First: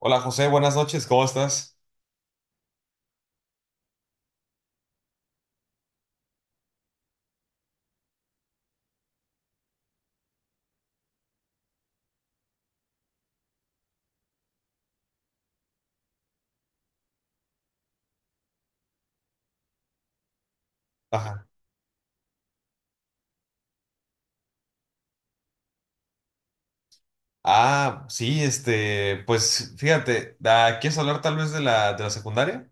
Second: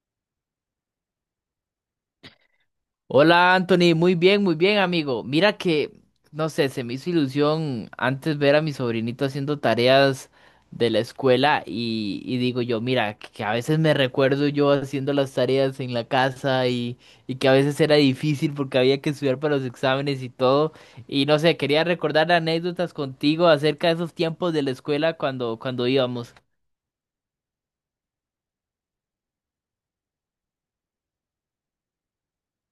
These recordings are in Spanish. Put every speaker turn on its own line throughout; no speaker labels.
Hola José, buenas noches, ¿cómo estás?
Hola Anthony, muy bien amigo. Mira que, no sé, se me hizo ilusión antes ver a mi sobrinito haciendo tareas de la escuela y digo yo, mira, que a veces me recuerdo yo haciendo las tareas en la casa y que a veces era difícil porque había que estudiar para los exámenes y todo. Y no
Ajá.
sé, quería recordar anécdotas contigo acerca de esos tiempos de la escuela cuando íbamos.
Ah, sí, pues fíjate, ¿quieres hablar tal vez de de la secundaria?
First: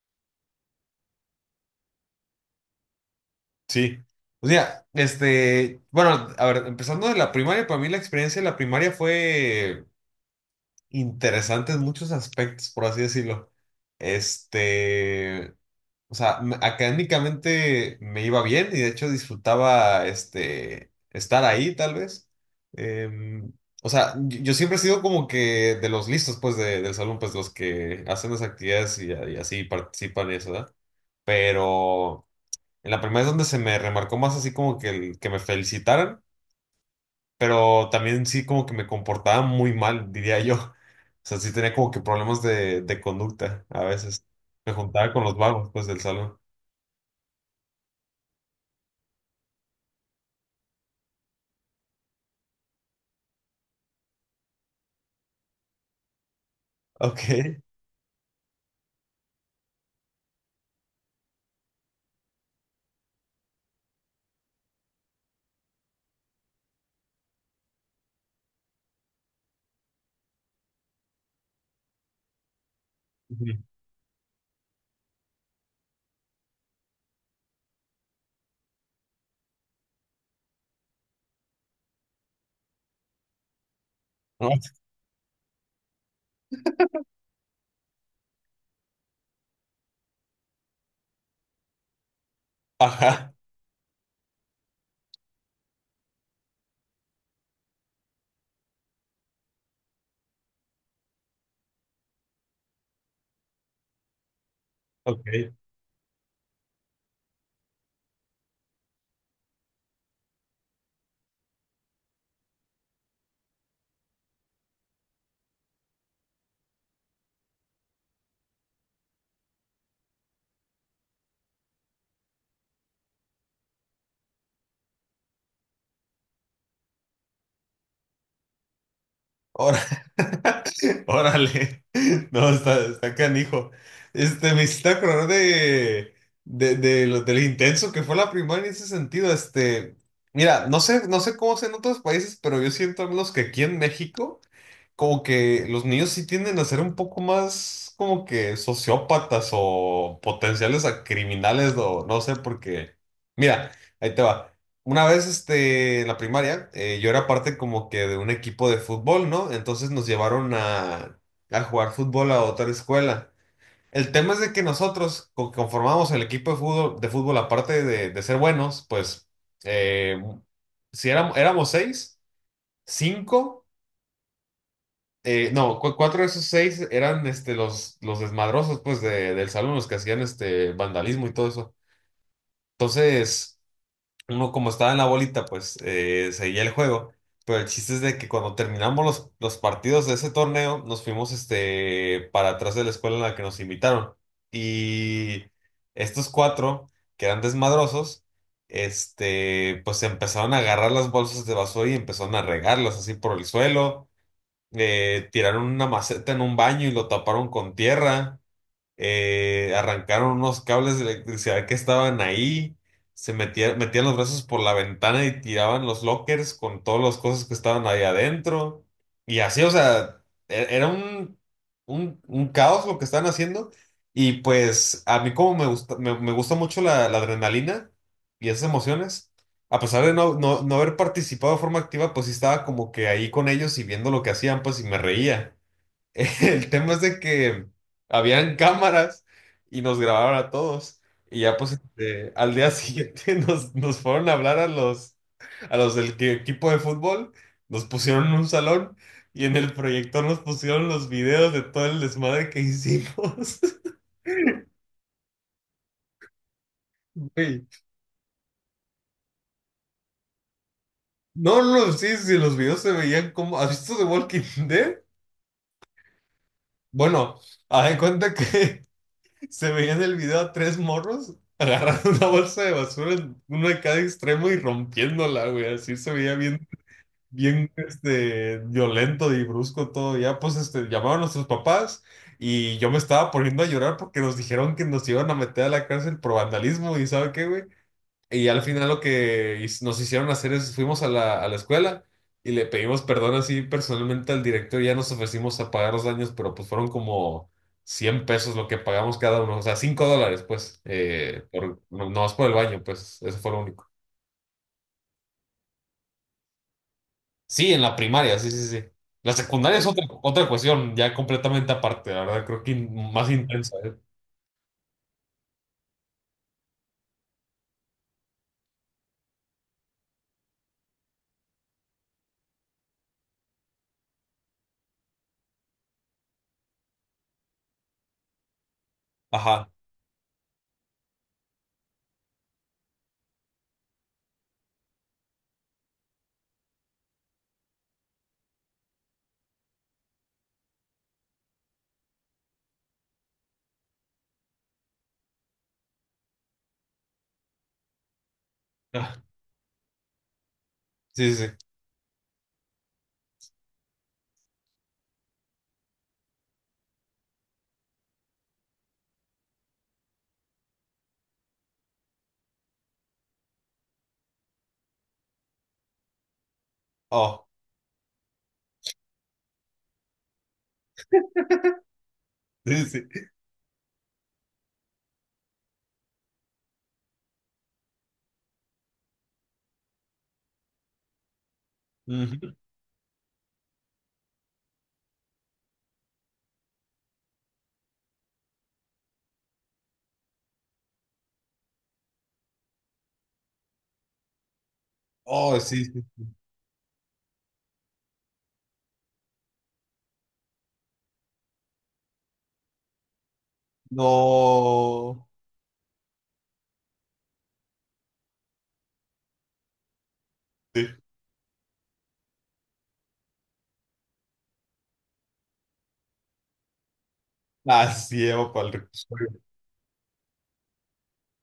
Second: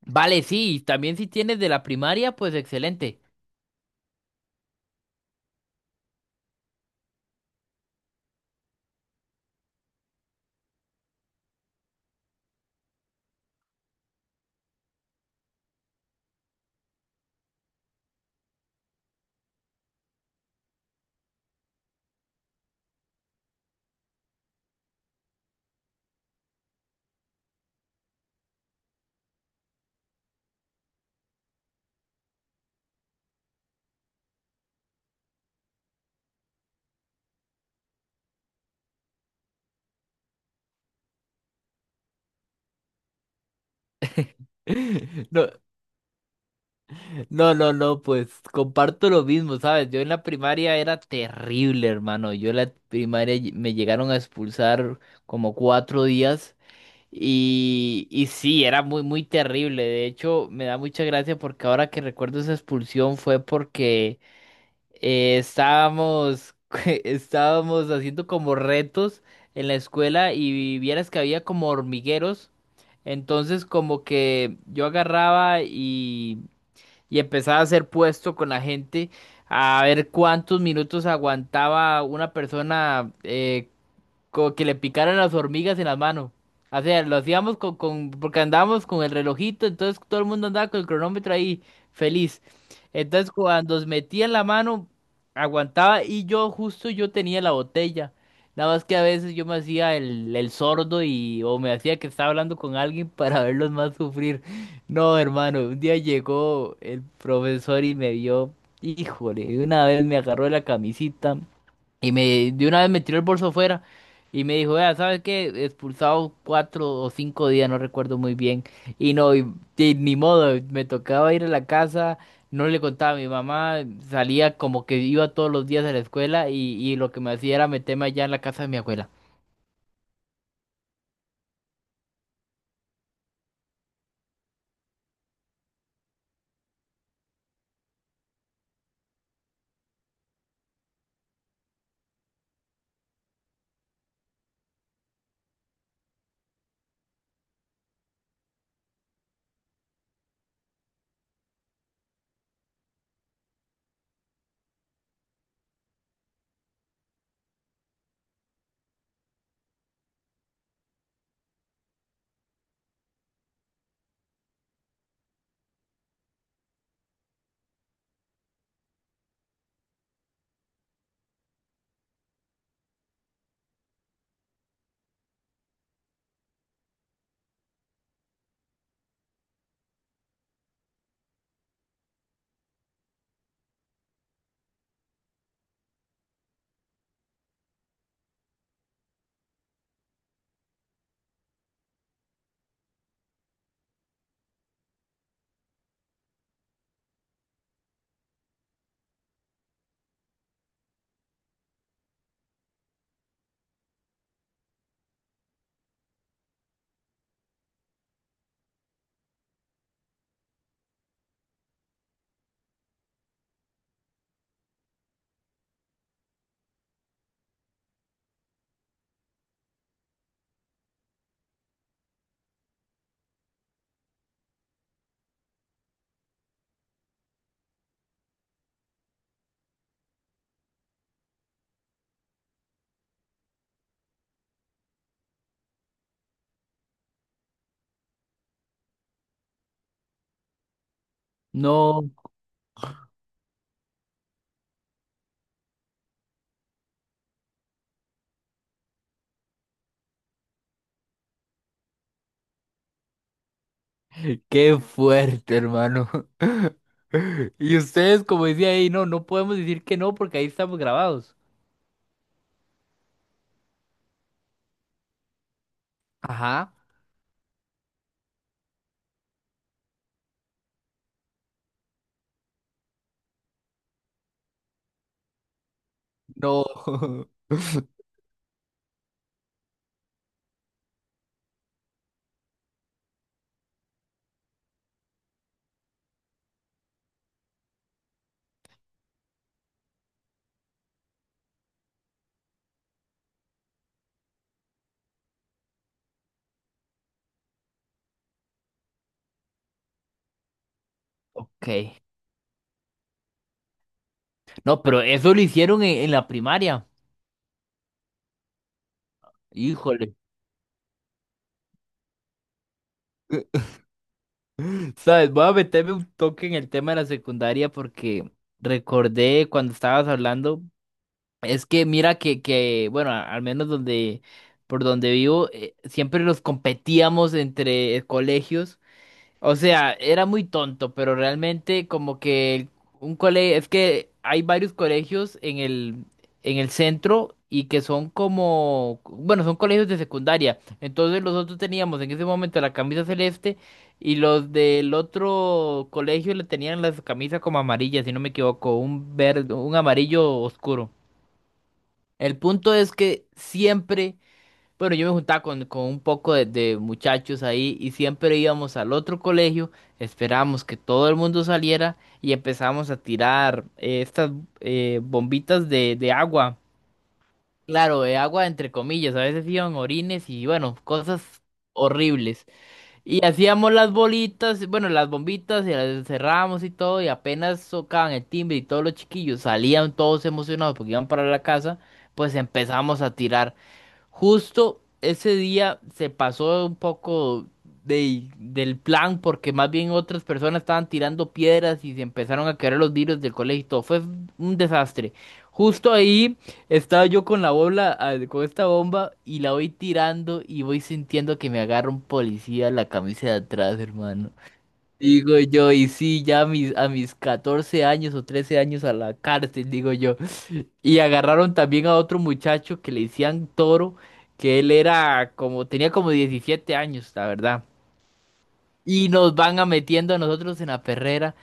Vale, sí, también si tienes de la primaria, pues excelente.
Sí. O sea, este, bueno, a ver, empezando de la primaria, para mí la experiencia de la primaria fue interesante en muchos aspectos, por así decirlo. Este, O sea, académicamente me iba bien y de hecho disfrutaba este, estar ahí, tal vez. Em, o sea, yo siempre he sido como que de los listos, pues, del salón, pues, los que hacen las actividades y así participan y eso, ¿verdad? Pero en la primera es donde se me remarcó más así como que, que me felicitaran, pero también sí como que me comportaba muy mal, diría yo. O sea, sí tenía como que problemas de conducta a veces. Me juntaba con los
No.
vagos, pues, del salón.
No, no, no, pues comparto lo mismo, ¿sabes? Yo en la primaria era terrible, hermano. Yo en la primaria me llegaron a expulsar como 4 días
Ok.
y sí, era muy, muy terrible. De hecho, me da mucha gracia porque ahora que recuerdo esa expulsión fue porque estábamos, estábamos haciendo como retos en la escuela y vieras que había como hormigueros.
Ujú.
Entonces como que yo agarraba y empezaba a hacer puesto con la gente a ver cuántos minutos aguantaba una persona
¿No?
como que le picaran las hormigas en las manos. O sea, lo hacíamos porque andábamos con el relojito, entonces todo el mundo andaba con el cronómetro ahí, feliz. Entonces
Ajá,
cuando os metía en la mano, aguantaba y yo justo yo tenía la botella. Nada más que a veces yo me hacía el sordo y o me hacía que estaba hablando con alguien para verlos más sufrir. No,
ok.
hermano, un día llegó el profesor y me vio, híjole, de una vez me agarró de la camisita. De una vez me tiró el bolso fuera y me dijo, vea, ¿sabes qué? Expulsado 4 o 5 días, no recuerdo muy bien. Y no, y ni modo, me tocaba ir a la casa, no le contaba a mi mamá, salía como que iba todos los días a la escuela y lo que me hacía era meterme allá en la casa de mi abuela.
Ahora, órale. No, está, está canijo. Este, me hiciste acordar de lo, del intenso que fue la primaria en ese sentido. Este, mira, no sé, no sé cómo es en otros países, pero yo siento al menos que aquí en México, como que los niños sí tienden a ser un poco más como que sociópatas o potenciales a criminales, o no sé, porque, mira, ahí te va. Una vez, este, en la primaria, yo era parte como que de un equipo de fútbol, ¿no? Entonces nos llevaron a jugar fútbol a otra escuela. El tema es de que nosotros conformamos el equipo de fútbol aparte de ser buenos, pues, eh, si éramos, éramos seis, cinco. No, cuatro de esos seis eran este, los desmadrosos pues, del salón, los que hacían este, vandalismo y todo eso. Entonces, uno como estaba en la bolita, pues seguía el juego. Pero el chiste es de que cuando terminamos los partidos de ese torneo, nos fuimos este, para atrás de la escuela en la que nos invitaron. Y estos cuatro, que eran desmadrosos, este, pues empezaron a agarrar las bolsas de basura y empezaron a regarlas así por el suelo. Tiraron una maceta en un baño y lo taparon con tierra. Arrancaron unos cables de electricidad que estaban ahí, se metían, metían los brazos por la ventana y tiraban los lockers con todas las cosas que estaban ahí adentro. Y así, o sea, era un caos lo que estaban haciendo. Y pues a mí como me gusta, me gusta mucho la adrenalina y esas emociones, a pesar de no, no, no haber participado de forma activa, pues sí estaba como que ahí con ellos y viendo lo que hacían, pues y me reía. El tema es de que habían cámaras y nos grabaron a todos. Y ya pues
No,
este, al día siguiente nos fueron a hablar a a los del equipo de fútbol, nos pusieron en un salón y en el proyector nos pusieron los videos de todo el desmadre que hicimos.
qué fuerte, hermano.
Güey.
Y ustedes, como decía ahí, no, no podemos decir que no porque ahí estamos grabados.
No, no, no, sí, sí, los videos se veían como... ¿Has visto The Walking Dead?
Ajá.
Bueno, haz de cuenta que se veía en el video a tres morros agarrando una bolsa de basura, en uno de cada extremo y rompiéndola, güey. Así se veía bien,
No.
bien, este, violento y brusco todo. Ya, pues, este, llamaban a nuestros papás y yo me estaba poniendo a llorar porque nos dijeron que nos iban a meter a la cárcel por vandalismo y ¿sabe qué, güey? Y al final lo que nos hicieron hacer es, fuimos a a la escuela y le pedimos perdón así personalmente al director, ya nos ofrecimos a pagar los daños, pero pues fueron como 100 pesos lo que pagamos cada uno, o sea, 5 dólares pues,
Ok.
por, no, no más por el baño, pues eso fue lo único.
No, pero eso lo hicieron en la primaria.
Sí, en la primaria, sí, sí, sí. La secundaria es otra,
Híjole.
otra cuestión ya completamente aparte, la verdad, creo que más intensa, ¿eh?
¿Sabes? Voy a meterme un toque en el tema de la secundaria porque recordé cuando estabas hablando. Es que mira que, que bueno, al menos donde, por donde vivo, siempre los competíamos entre colegios. O
Ajá.
sea, era muy tonto, pero realmente como que un colegio, es que hay varios colegios en el centro y que son como, bueno, son colegios de secundaria. Entonces nosotros teníamos en ese momento la camisa celeste y los del otro colegio le tenían las camisas como amarillas, si no me equivoco,
Ah,
un verde, un amarillo oscuro.
sí, sí, sí.
El punto es que siempre bueno, yo me juntaba con un poco de muchachos ahí y siempre íbamos al otro colegio, esperábamos que todo el mundo saliera y empezábamos a tirar estas bombitas de agua.
Oh,
Claro, de agua entre comillas, a veces iban orines y bueno, cosas horribles.
sí, sí.
Y hacíamos las bolitas, bueno, las bombitas y las encerrábamos y todo y apenas tocaban el timbre y todos los chiquillos salían todos emocionados porque iban para la casa, pues
Ujú.
empezamos a tirar. Justo ese día se pasó un poco de- del plan porque más bien otras personas estaban tirando piedras y se empezaron a caer los vidrios del colegio y todo. Fue un desastre.
Oh, sí,
Justo
sí.
ahí estaba yo con la bola, ah, con esta bomba y la voy tirando y voy sintiendo que me agarra un policía la camisa de atrás, hermano.
No.
Digo yo, y sí, ya a mis 14 años o 13 años a la cárcel, digo yo.
Sí.
Y agarraron también a otro muchacho que le decían Toro, que él era como, tenía como 17 años, la verdad.
Así lleva para el
Y
reclusorio.
nos van a metiendo a nosotros en la perrera.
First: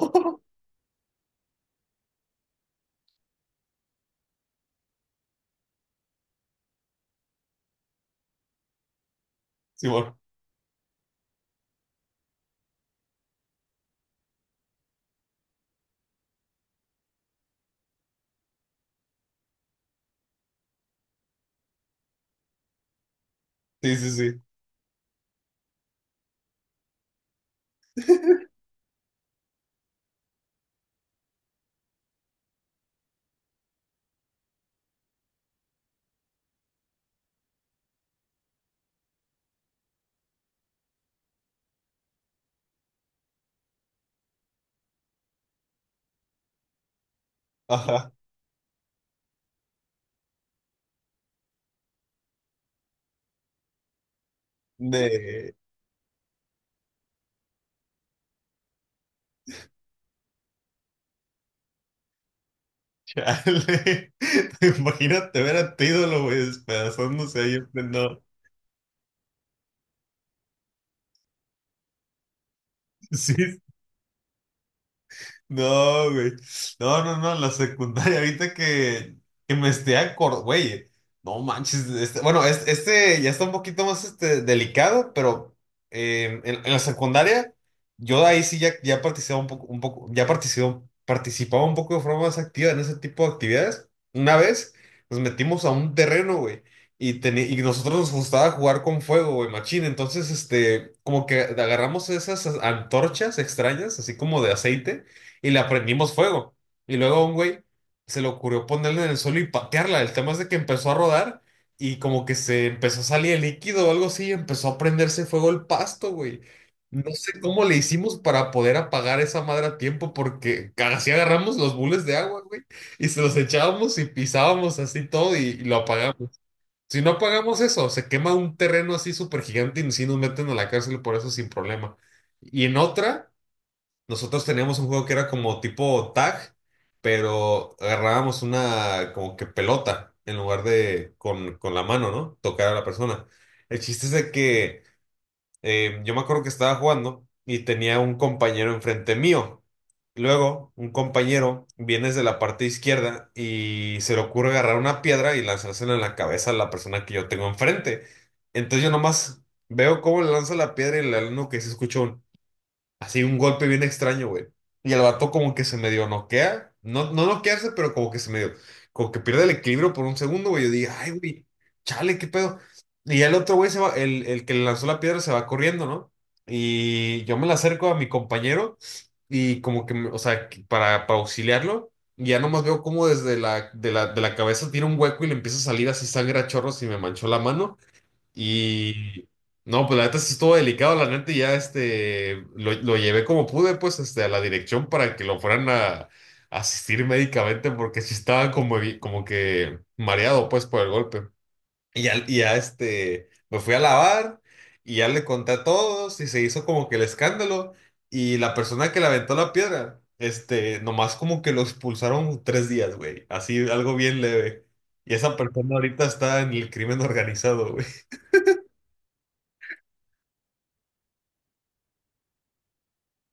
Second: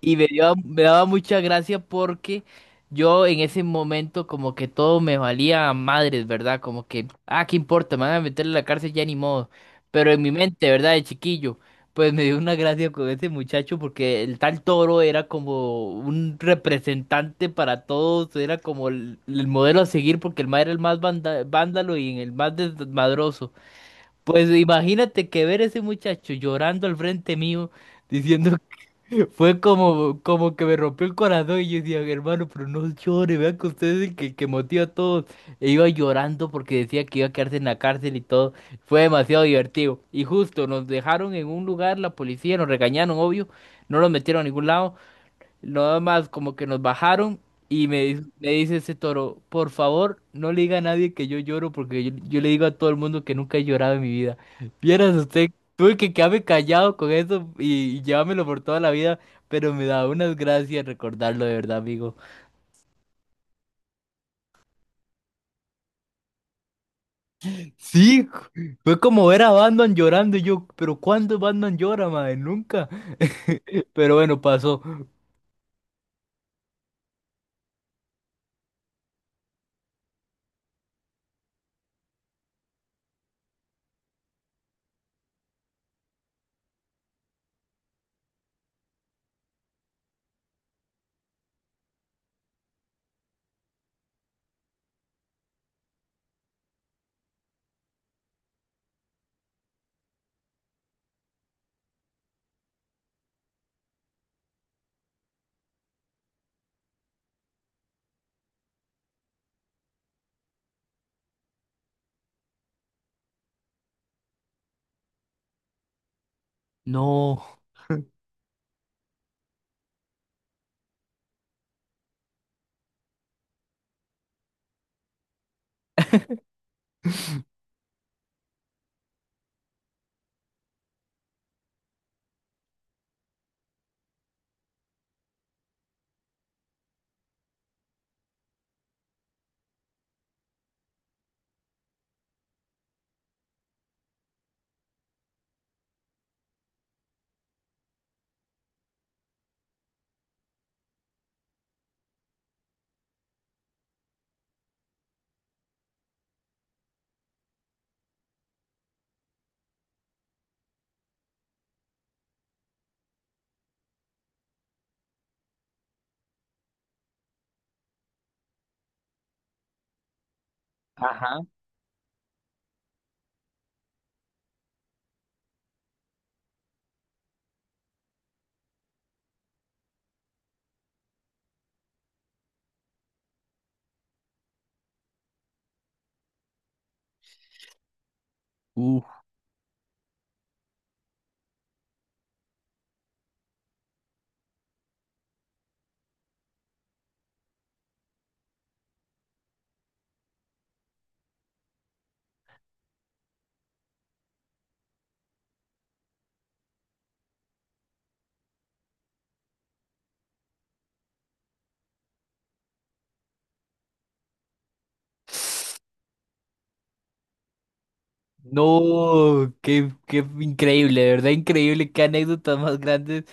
Y me daba mucha gracia porque yo en ese momento como que todo me valía a madres, ¿verdad? Como que, ah, ¿qué importa? Me van a meter en la cárcel ya ni modo. Pero
Simón.
en mi mente, ¿verdad? De chiquillo, pues me dio una gracia con ese muchacho porque el tal Toro era como un representante para todos, era como el modelo a seguir porque el mae era el más vándalo y el más desmadroso.
Sí, sí, sí.
Pues imagínate que ver ese muchacho llorando al frente mío, diciendo fue como, como que me rompió el corazón y yo decía, hermano, pero no llore, vea que usted es el que motiva a todos. E iba llorando porque decía que iba a quedarse en la cárcel y todo. Fue demasiado divertido. Y justo nos dejaron en un lugar, la policía nos regañaron, obvio, no nos metieron a ningún lado. Nada más como que nos bajaron y
Ajá.
me dice ese Toro, por favor, no le diga a nadie que yo lloro porque yo le digo a todo el mundo que nunca he llorado en mi vida. Vieras usted,
De.
tuve que quedarme callado con eso y llevármelo por toda la vida, pero me da unas gracias recordarlo de verdad, amigo.
Chale. Imagínate ver a tu ídolo, güey, despedazándose ahí, en pleno-
Sí, fue como ver a Batman llorando y yo, pero ¿cuándo Batman llora, madre? Nunca.
Sí,
Pero bueno, pasó.
no, güey. No, no, no, la secundaria, ahorita que me esté acordando, güey. No manches, bueno, este, ya está un poquito más este, delicado, pero en la secundaria, yo ahí sí ya, ya participaba un poco, ya participaba, participaba un poco de forma más activa en ese tipo de actividades. Una vez nos metimos a un terreno, güey, y, y nosotros nos gustaba jugar con fuego, güey, machín. Entonces, este, como que agarramos esas antorchas extrañas, así como de aceite y le aprendimos fuego. Y luego a un güey se le ocurrió ponerla en el suelo y patearla. El tema es de que empezó a rodar y como que se empezó a salir el líquido o algo así y empezó a prenderse fuego el pasto, güey. No sé
No.
cómo le hicimos para poder apagar esa madre a tiempo porque así agarramos los bules de agua, güey, y se los echábamos y pisábamos así todo y lo apagamos. Si no apagamos eso, se quema un terreno así súper gigante y sí nos meten a la cárcel por eso sin problema. Y en otra... Nosotros teníamos un juego que era como tipo tag, pero agarrábamos una como que pelota en lugar de con la mano, ¿no? Tocar a la persona. El chiste es de que yo me acuerdo que estaba jugando y tenía un compañero enfrente mío. Luego, un compañero viene desde la parte izquierda y se le ocurre agarrar una piedra y lanzársela en la cabeza a la persona que yo tengo enfrente. Entonces yo nomás veo cómo le lanza la piedra y le uno que se escucha un... Así un golpe bien extraño, güey. Y el vato como que se medio noquea. No, no noquearse, pero como que se medio. Como que pierde el equilibrio por un segundo, güey. Yo dije, ay, güey,
Ajá.
chale, qué pedo. Y ya el otro güey se va, el que le lanzó la piedra se va corriendo, ¿no? Y yo me la acerco a mi compañero y como que, o sea, que para auxiliarlo. Y ya nomás veo como desde de de la cabeza tiene un hueco y le empieza a salir así sangre a chorros y me manchó la mano. Y no, pues la neta sí estuvo delicado, la neta y ya este lo llevé como pude, pues este, a la dirección para que lo fueran a asistir médicamente, porque sí estaba como, como que mareado pues por el golpe. Y ya este me fui a lavar y ya le conté a todos y se hizo como que el escándalo. Y la persona que le aventó la piedra, este, nomás como que lo expulsaron tres días, güey. Así algo bien leve. Y esa persona ahorita está en el crimen organizado, güey.
No, qué, qué increíble, de verdad increíble, qué anécdotas más grandes.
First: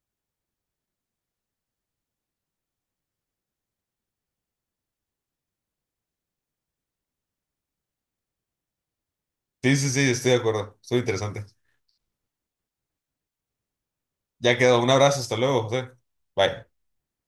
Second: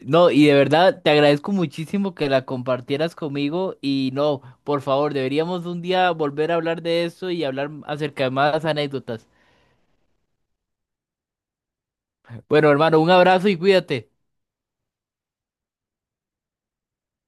No, y de verdad te agradezco muchísimo que la compartieras conmigo y no, por favor, deberíamos un día volver a hablar de eso y hablar acerca de más anécdotas.
Sí, sí, sí, estoy de acuerdo. Estuvo interesante.
Bueno, hermano, un abrazo y cuídate.
Ya quedó. Un abrazo, hasta luego, José. Bye.